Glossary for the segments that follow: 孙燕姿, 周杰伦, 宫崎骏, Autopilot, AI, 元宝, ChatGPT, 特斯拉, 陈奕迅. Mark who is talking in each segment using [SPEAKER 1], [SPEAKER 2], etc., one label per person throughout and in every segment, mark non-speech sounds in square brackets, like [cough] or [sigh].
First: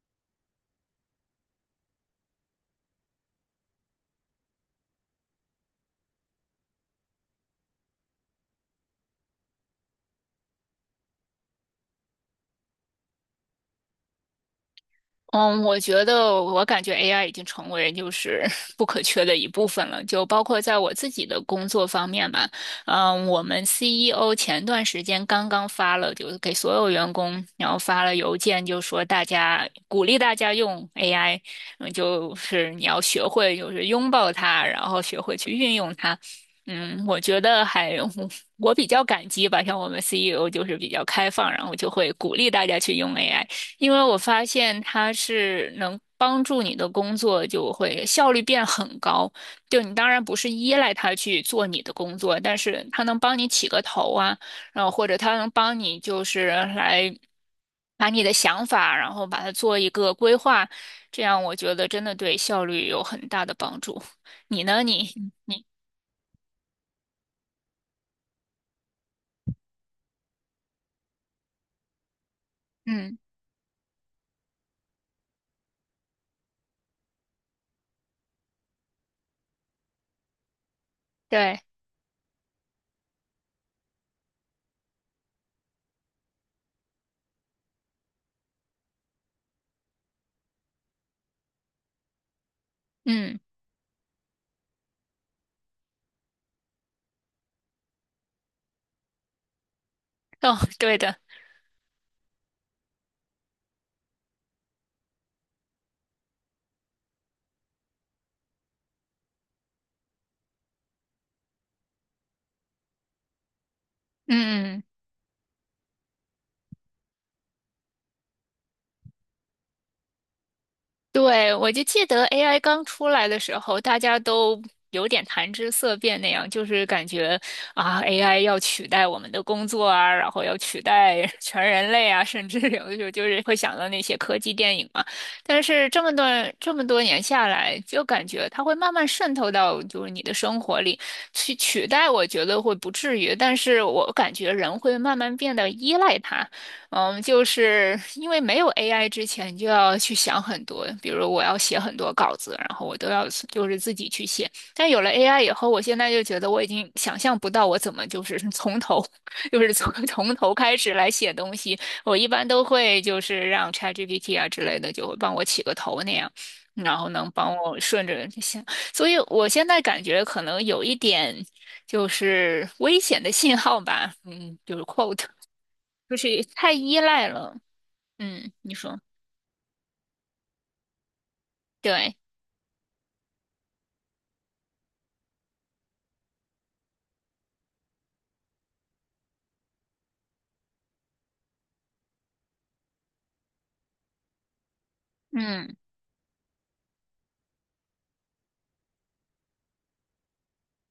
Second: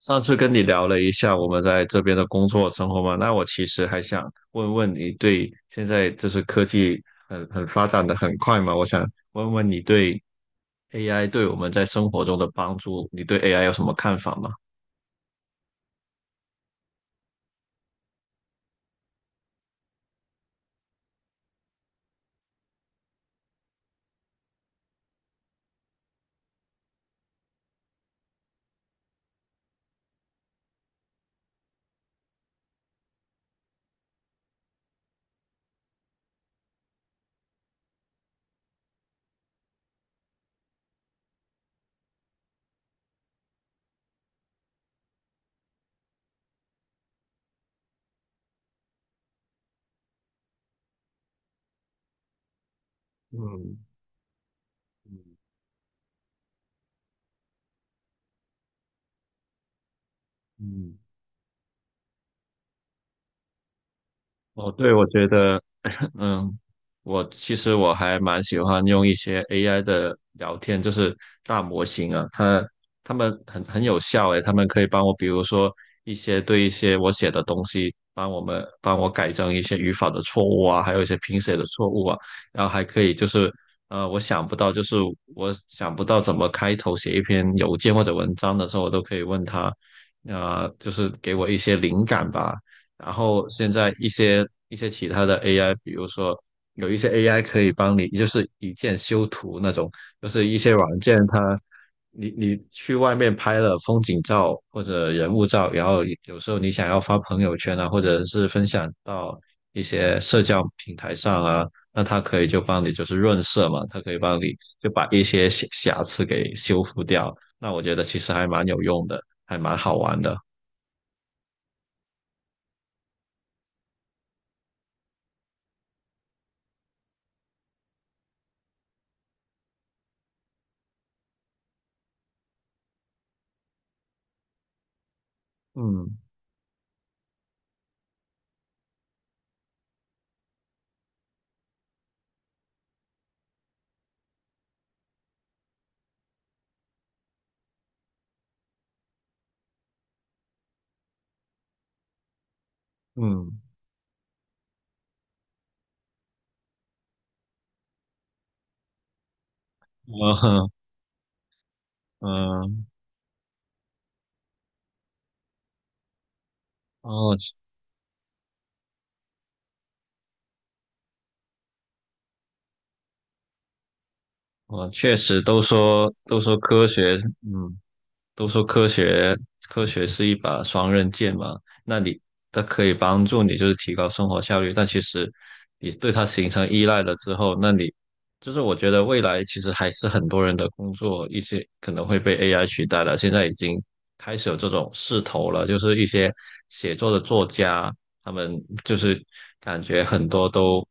[SPEAKER 1] 上次跟你聊了一下我们在这边的工作生活嘛，那我其实还想问问你对现在就是科技很发展的很快嘛。我想问问你对 AI 对我们在生活中的帮助，你对 AI 有什么看法吗？
[SPEAKER 2] 嗯，我觉得我感觉 AI 已经成为就是 [laughs] 不可缺的一部分了，就包括在我自己的工作方面吧。我们 CEO 前段时间刚刚发了，就是给所有员工，然后发了邮件，就说大家鼓励大家用 AI,就是你要学会就是拥抱它，然后学会去运用它。我觉得还 [laughs] 我比较感激吧，像我们 CEO 就是比较开放，然后就会鼓励大家去用 AI。因为我发现它是能帮助你的工作就会效率变很高。就你当然不是依赖它去做你的工作，但是它能帮你起
[SPEAKER 1] 嗯
[SPEAKER 2] 个头啊，然后或者
[SPEAKER 1] 嗯
[SPEAKER 2] 它能帮你就是来把你的想法，然后把它做一个规划，
[SPEAKER 1] 嗯。
[SPEAKER 2] 这样我觉得真的对效率有很大的帮助。你
[SPEAKER 1] 哦，
[SPEAKER 2] 呢？
[SPEAKER 1] 对，我觉得，
[SPEAKER 2] 你
[SPEAKER 1] 嗯，我其实还蛮喜欢用一些 AI 的聊天，就是大模型啊，它它
[SPEAKER 2] 嗯。
[SPEAKER 1] 们很有效诶。它们可以帮我，比如说一些我写的东西，帮我改正一些语法的错误啊，还有一些拼写
[SPEAKER 2] 对。
[SPEAKER 1] 的错误啊。然后还可以就是呃，我想不到就是我想不到怎么开头写一篇邮件或者文章的时候，我都可以问他，啊、就是给我一些灵感吧。然
[SPEAKER 2] 嗯。
[SPEAKER 1] 后现在一些其他的 AI，比如说有一些 AI 可以帮你，就是一键修图那种，就是
[SPEAKER 2] 哦，
[SPEAKER 1] 一些
[SPEAKER 2] 对
[SPEAKER 1] 软
[SPEAKER 2] 的。
[SPEAKER 1] 件它，你去外面拍了风景照或者人物照，然后有时候你想要发朋友圈啊，或者是分享到一些社交平台上啊，那它可以就帮你就是润色嘛，它可以帮你
[SPEAKER 2] 嗯嗯。嗯。
[SPEAKER 1] 就把一些瑕疵给修复掉。那我觉得其实还蛮有用的，还蛮好玩的。
[SPEAKER 2] 对，我就记得 AI 刚出来的时候，大家都有点谈之色变那样，就是感觉啊，AI 要取代我们的工作啊，然后要取代 [laughs] 全人类啊，甚至有的时候就是会想到那些科技电影嘛。但是
[SPEAKER 1] 嗯
[SPEAKER 2] 这么多年下来，就感觉它会慢慢渗透到就是你的生活里去取代，我觉得会不至于，但是我感觉人会慢慢变得依赖它。就是因为没有 AI 之前，你就要去想很多，比如我要写很多稿子，然后我都要
[SPEAKER 1] 嗯。
[SPEAKER 2] 就是自己去写。但有了 AI 以后，我现在就觉得我已经想象不到我怎么就是 [laughs] [laughs] 就是从 [laughs] 从头开
[SPEAKER 1] [laughs]
[SPEAKER 2] 始来写东西。我一般都
[SPEAKER 1] 嗯。
[SPEAKER 2] 会就是让 ChatGPT 啊之类的，就会帮我起个头那样，然后能
[SPEAKER 1] 哦，
[SPEAKER 2] 帮我顺着想。所以我现在感觉可能有一点。就是危险的信号吧，就是
[SPEAKER 1] 我确
[SPEAKER 2] quote,
[SPEAKER 1] 实都说
[SPEAKER 2] 就
[SPEAKER 1] 都
[SPEAKER 2] 是
[SPEAKER 1] 说
[SPEAKER 2] 太
[SPEAKER 1] 科
[SPEAKER 2] 依
[SPEAKER 1] 学，
[SPEAKER 2] 赖了。
[SPEAKER 1] 嗯，都
[SPEAKER 2] 嗯，
[SPEAKER 1] 说
[SPEAKER 2] 你
[SPEAKER 1] 科
[SPEAKER 2] 说。
[SPEAKER 1] 学科学是一把双刃剑嘛。那
[SPEAKER 2] 对。
[SPEAKER 1] 你它可以帮助你就是提高生活效率，但其实你对它形成依赖了之后，就是我觉得未来其实还是很多人的工作一些可能会被 AI 取代了，现在已经开始有这种势头了。
[SPEAKER 2] 嗯。
[SPEAKER 1] 就是一些写作的作家，他们就是感觉很多都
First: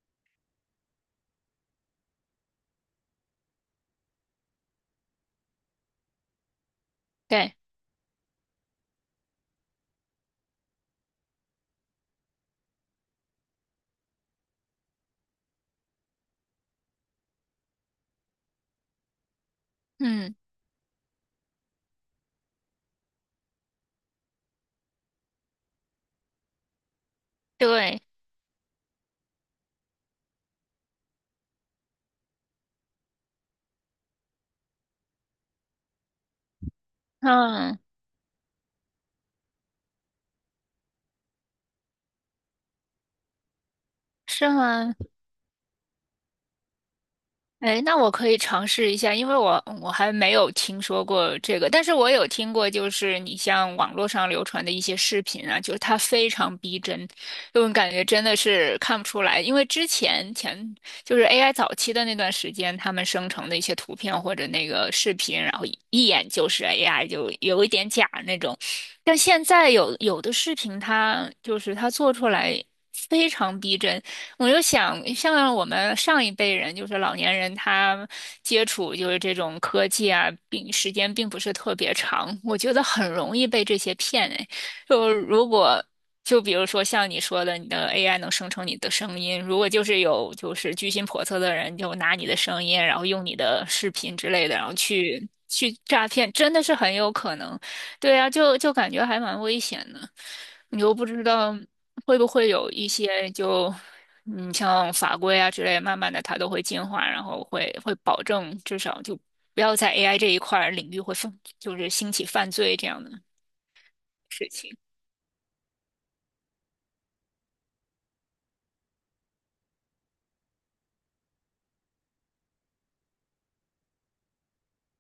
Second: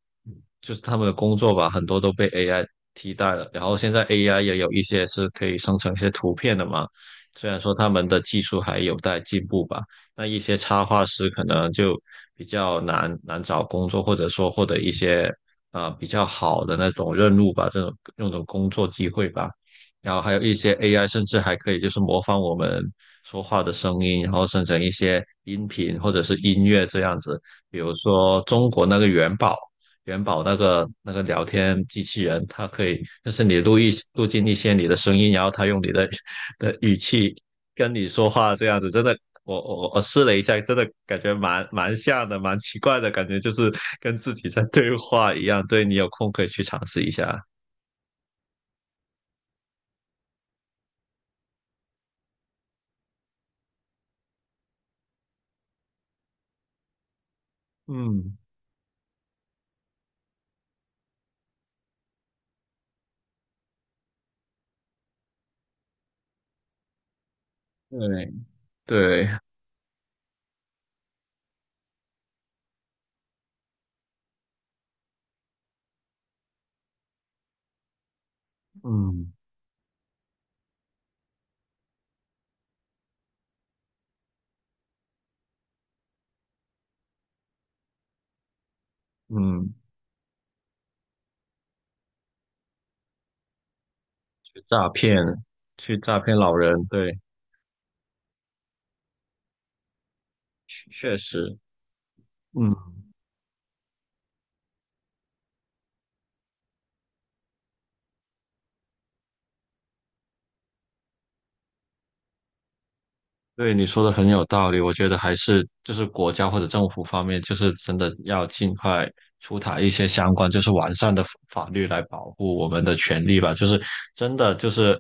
[SPEAKER 1] 就是他们的工作吧，很多都被 AI 替代了。然后现在 AI 也有一些是可以生成一些图片的嘛，虽
[SPEAKER 2] 对。
[SPEAKER 1] 然说他们的技术还有待进步吧，那一些插画师可能就比较难找工作，或者说获得一些啊比较好的那种任务吧，这种那种工作机会吧。然后还
[SPEAKER 2] 嗯。
[SPEAKER 1] 有一些 AI，甚至还可以就是模仿我们说话的声音，然后生成一些音频或者是音乐这样子。比如
[SPEAKER 2] 对。
[SPEAKER 1] 说中国那个元宝，元宝那个聊天机器人，它可以就是你录一录进一些你的声音，然后它用你的语气
[SPEAKER 2] 嗯。
[SPEAKER 1] 跟你说话这样子。真的，我试了一下，真的感觉蛮像的，蛮奇怪的感觉，就是跟自己
[SPEAKER 2] 是
[SPEAKER 1] 在
[SPEAKER 2] 吗？
[SPEAKER 1] 对话一样。对，你有空可以去尝试一下。
[SPEAKER 2] 哎，那我可以尝试一下，因为我还没有听说过这个，但是我有听过，就是你像网络上流传的一些视频啊，就是它非常逼真，就我感觉真的
[SPEAKER 1] 嗯，
[SPEAKER 2] 是看不出来，因为之前前就是 AI 早期的那段时间，他们生成的一些图片或者那个视频，然后一一眼就是 AI,就有一点假
[SPEAKER 1] 对
[SPEAKER 2] 那种，但
[SPEAKER 1] 对。
[SPEAKER 2] 现在有的视频它就是它做出来非常逼真。我就想，像我们上一辈人，就是老年人，他接触就是
[SPEAKER 1] 嗯
[SPEAKER 2] 这种科技啊，时间并不是特别长，我觉得很容易被这些骗哎。就如果就比如说像你说的，你的 AI 能生成你的声音，如果
[SPEAKER 1] 嗯，
[SPEAKER 2] 就是有就是居心叵测的人，就拿你的声音，然后用你的视频之类的，
[SPEAKER 1] 去
[SPEAKER 2] 然后
[SPEAKER 1] 诈骗，
[SPEAKER 2] 去
[SPEAKER 1] 去
[SPEAKER 2] 诈
[SPEAKER 1] 诈
[SPEAKER 2] 骗，
[SPEAKER 1] 骗
[SPEAKER 2] 真
[SPEAKER 1] 老
[SPEAKER 2] 的是
[SPEAKER 1] 人，
[SPEAKER 2] 很有
[SPEAKER 1] 对。
[SPEAKER 2] 可能。对啊，就感觉还蛮危险的，你
[SPEAKER 1] 确
[SPEAKER 2] 又不
[SPEAKER 1] 确
[SPEAKER 2] 知道
[SPEAKER 1] 实，
[SPEAKER 2] 会不会有一
[SPEAKER 1] 嗯。
[SPEAKER 2] 些就,像法规啊之类，慢慢的它都会进化，然后会保证至少就不要在 AI 这一块儿领域会犯，就是兴起犯罪这样的
[SPEAKER 1] 对，你说的很有
[SPEAKER 2] 事
[SPEAKER 1] 道
[SPEAKER 2] 情。
[SPEAKER 1] 理，我觉得还是就是国家或者政府方面，就是真的要尽快出台一些相关就是完善的法律来保护我们的权利吧。就是真的就是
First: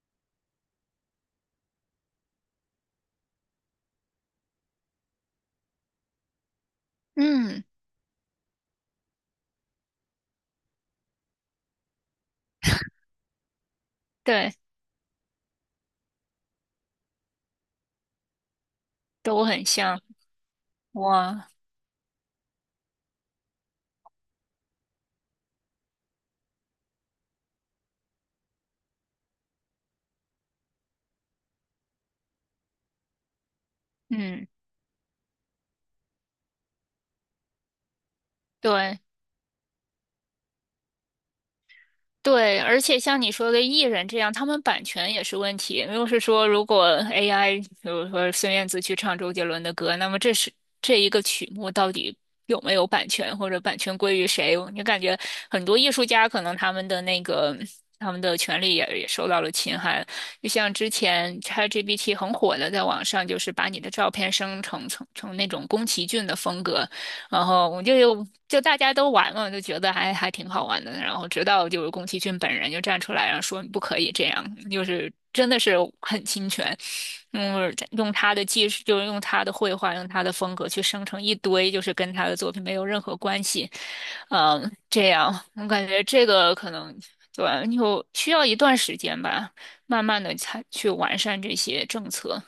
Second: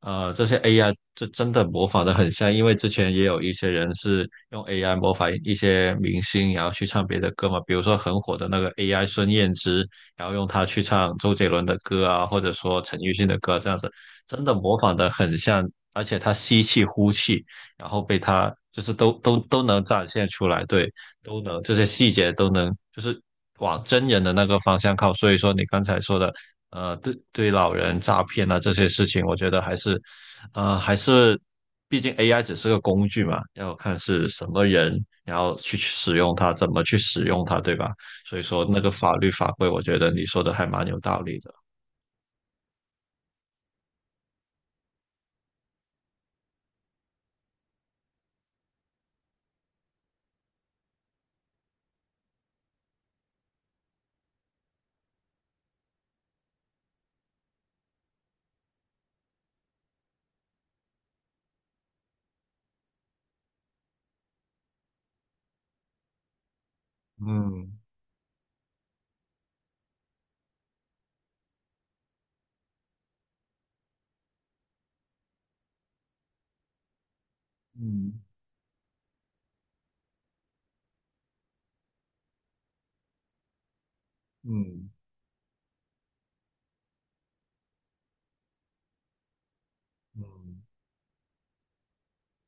[SPEAKER 1] 这些 AI 就真的模仿的很像，因为之前也有一些人是用 AI 模仿一些明星，然后去唱别的歌嘛，
[SPEAKER 2] 嗯。
[SPEAKER 1] 比如说很火的那个 AI 孙燕姿，然后用它去唱周杰伦的歌啊，或者说陈奕迅的歌，这样子真
[SPEAKER 2] 对。
[SPEAKER 1] 的模仿的很像。而且它吸气呼气，然后被他就是都都
[SPEAKER 2] 都
[SPEAKER 1] 都
[SPEAKER 2] 很
[SPEAKER 1] 能
[SPEAKER 2] 像。
[SPEAKER 1] 展现出来。对，都
[SPEAKER 2] 哇。
[SPEAKER 1] 能这些细节都能就是往真人的那个方向靠。所以说你刚才说的，呃，对对老人诈骗啊这些事情，我觉得还是，呃，还是毕竟 AI 只是个工具嘛，要看是什
[SPEAKER 2] 嗯，
[SPEAKER 1] 么人，然后去使用它，怎么去使用它，对吧？所以说那个
[SPEAKER 2] 对，
[SPEAKER 1] 法律法规，我觉得你说的还蛮有道理的。
[SPEAKER 2] 对，而且像你说的艺人这样，他们版权也是问题。就是说，如果 AI,比如说孙燕姿去唱周杰伦的歌，那么这一个曲目到底有没有版权，或者版权归于谁？你感觉很多艺术家可能他们的权利也受到了侵害。就像之前 ChatGPT 很火的，在网上就是把你的照片生成成那种宫崎骏的风格，然后
[SPEAKER 1] 嗯
[SPEAKER 2] 我就大家都玩嘛，就觉得还挺好玩的。然后直到就是宫崎骏本人就站出来，然后说你不可以这样，就是真的是很侵权。嗯。用
[SPEAKER 1] 嗯
[SPEAKER 2] 他的技术，就是用他的绘画，用他的风格去生成一堆就是跟他的作品没有任何关系。嗯。
[SPEAKER 1] 嗯
[SPEAKER 2] 这样我感觉这个可能对。就需要一段时间吧，慢慢的
[SPEAKER 1] 嗯。
[SPEAKER 2] 才去完善这些政策，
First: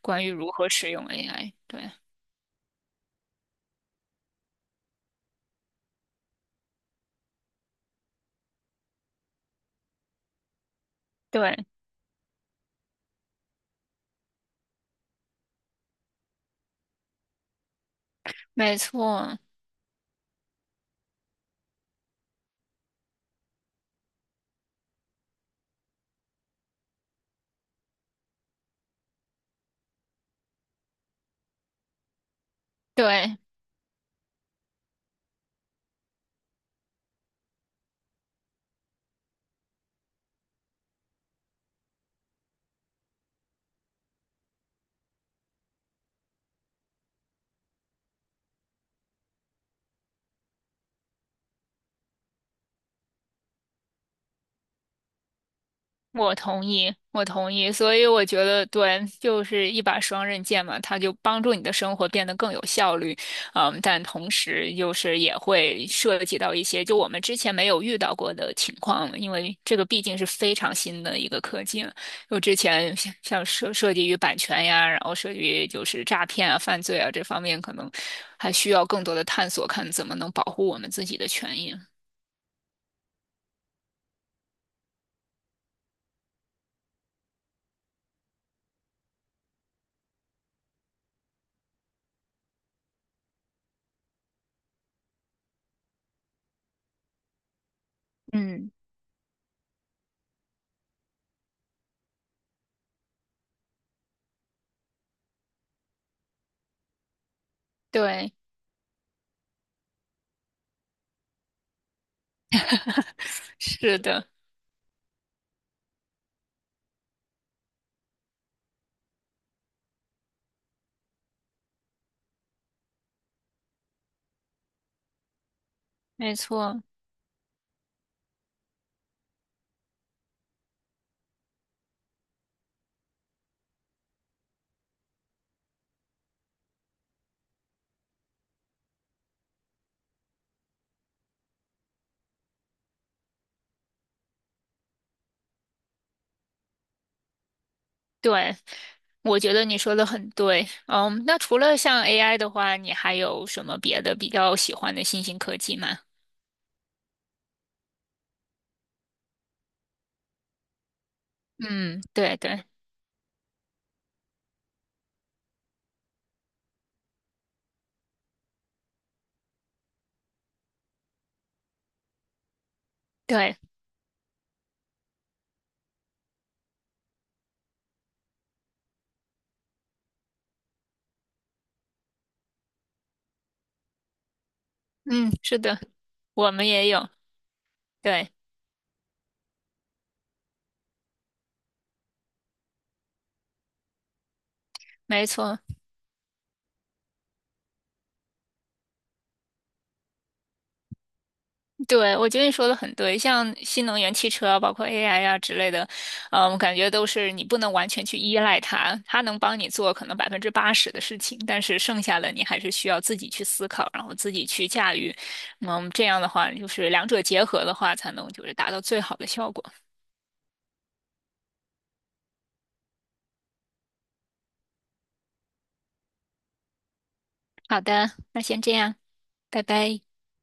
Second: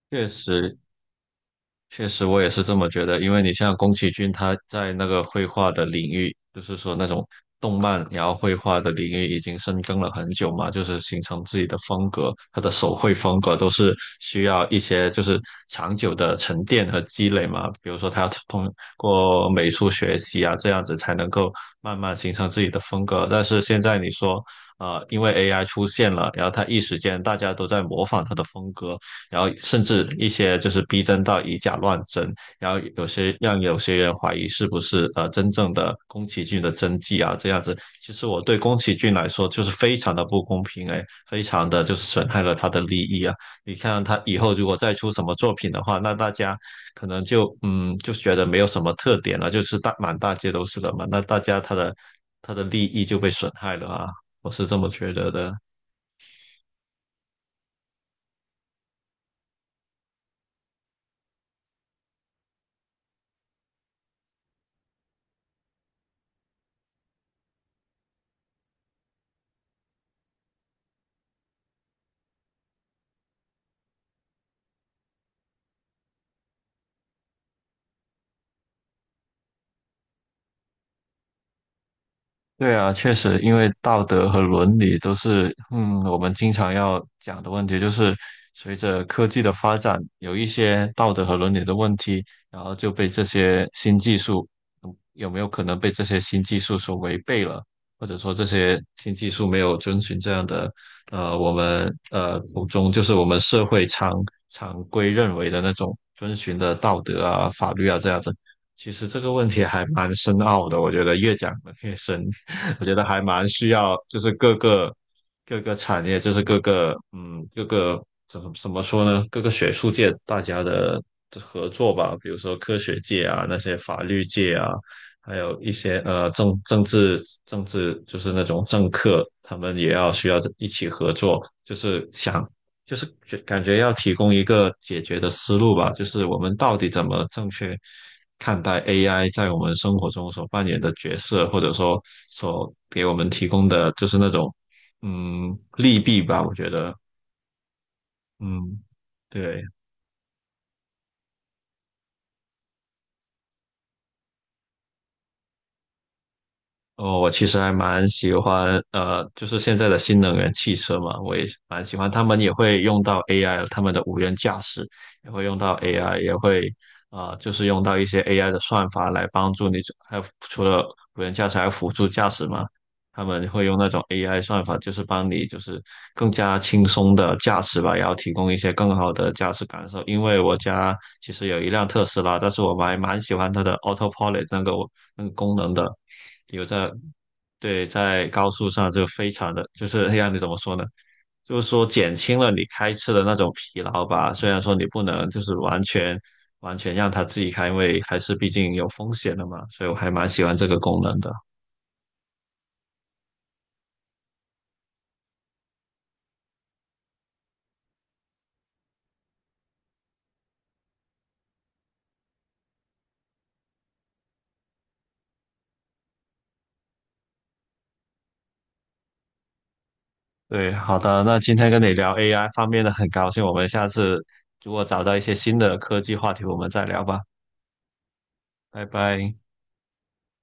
[SPEAKER 2] 关
[SPEAKER 1] 确
[SPEAKER 2] 于如何
[SPEAKER 1] 实，
[SPEAKER 2] 使用 AI。对
[SPEAKER 1] 确实，我也是这么觉得。因为你像宫崎骏，他在那个绘画的领域，就是说那种动漫然后绘画的领域已经深耕了很久嘛，就是形成自己
[SPEAKER 2] 对，
[SPEAKER 1] 的风格。他的手绘风格都是需要一些就是长久的沉淀和积累嘛。比如说，他要通
[SPEAKER 2] 没错。
[SPEAKER 1] 过美术学习啊，这样子才能够慢慢形成自己的风格。但是现在你说，因为 AI 出现了，然后他一时间大家都在模仿他的风格，然后甚至一些就是逼真到以假乱真，然后有些
[SPEAKER 2] 对，
[SPEAKER 1] 让有些人怀疑是不是真正的宫崎骏的真迹啊这样子。其实我对宫崎骏来说就是非常的不公平哎，非常的就是损害了他的利益啊。你看他以后如果再出什么作品的话，那大家可能就嗯就觉得没有什么特点了，就是大满大街都是了嘛，那大家他的利益就被损害了啊。我是这么觉得的。
[SPEAKER 2] 我同意，我同意，所以我觉得对，就是一把双刃剑嘛，它就帮助你的生活变得更有效率，嗯，但同时就是也会涉及到一些就我们之前没有遇到过的情况，因为这个毕竟是非常新的一个科技了，就之前像涉及于版权呀，然后涉及于就是诈骗啊、犯罪啊这方面，可能还需要更多的探索，看怎么能保护我们自己的权益。
[SPEAKER 1] 对啊，确实，因为道德和伦理都是，嗯，我们经常要讲的问题，就是随着科技的发展，有一些道德和伦理的问题，然后就被这些新技术，嗯有没有可能被这些新技术所违背了，或者说这
[SPEAKER 2] 嗯，
[SPEAKER 1] 些新技术没有遵循这样的，我们口中就是我们社会常规认为的那种遵循的道德啊、法律啊这样子。
[SPEAKER 2] 对，
[SPEAKER 1] 其实这个问题还蛮深奥的，我觉得越讲得越深。我觉得还
[SPEAKER 2] [laughs]
[SPEAKER 1] 蛮需要，
[SPEAKER 2] 是
[SPEAKER 1] 就
[SPEAKER 2] 的，
[SPEAKER 1] 是各个产业，就是各个怎么说呢？各个学术界大家的合作吧，比如说科学界啊，那些法律界啊，还有一些呃
[SPEAKER 2] 没
[SPEAKER 1] 政
[SPEAKER 2] 错。
[SPEAKER 1] 政治政治就是那种政客，他们也要需要一起合作，就是想就是感觉要提供一个解决的思路吧，就是我们到底怎么正确看待 AI 在我们生活中所扮演的角色，或者说所给我们提供的就是那种利弊吧，我觉得
[SPEAKER 2] 对，
[SPEAKER 1] 嗯
[SPEAKER 2] 我觉
[SPEAKER 1] 对。
[SPEAKER 2] 得你说的很对。嗯，那除了像 AI 的话，你还有什么别的比较喜欢的新兴科技吗？
[SPEAKER 1] 哦，我其实还蛮喜欢，就是现在的新能源汽车嘛，我也蛮喜
[SPEAKER 2] 嗯，
[SPEAKER 1] 欢。他
[SPEAKER 2] 对
[SPEAKER 1] 们也
[SPEAKER 2] 对
[SPEAKER 1] 会用到 AI，他们的无人驾驶也会用到 AI，也会就是用到一些 AI 的算法来帮助你。还有除了无人驾驶，还有辅助驾驶嘛，他们
[SPEAKER 2] 对，
[SPEAKER 1] 会用那种 AI 算法，就是帮你就是更加轻松的驾驶吧，然后提供一些更好的驾驶感受。因为我家其实有一辆特斯拉，但是我还蛮喜欢它的 Autopilot 那个
[SPEAKER 2] 嗯，
[SPEAKER 1] 功
[SPEAKER 2] 是
[SPEAKER 1] 能
[SPEAKER 2] 的，
[SPEAKER 1] 的。
[SPEAKER 2] 我
[SPEAKER 1] 有
[SPEAKER 2] 们也
[SPEAKER 1] 在
[SPEAKER 2] 有，
[SPEAKER 1] 对，在
[SPEAKER 2] 对，
[SPEAKER 1] 高速上就非常的就是让你怎么说呢？就是说减轻了你开车的那种疲劳吧。虽然说你不
[SPEAKER 2] 没
[SPEAKER 1] 能就是
[SPEAKER 2] 错。
[SPEAKER 1] 完全让它自己开，因为还是毕竟有风险的嘛。所以我还蛮喜欢这个功能的。
[SPEAKER 2] 对，我觉得你说的很对，像新能源汽车啊包括 AI 啊之类的，我感觉都是你不能完全去依赖它，它能帮你做可能80%的事情，但是剩下的你还是需要自己去思考，然后自己去驾驭。这样的话，就是两者结合的话，才能就是达到最好的效果。
[SPEAKER 1] 对，好的，那今天跟你聊 AI 方面的很高兴，我们下次如果找到一些新的科技话题，我们再聊吧，
[SPEAKER 2] 好的，那先这
[SPEAKER 1] 拜
[SPEAKER 2] 样，
[SPEAKER 1] 拜。
[SPEAKER 2] 拜拜。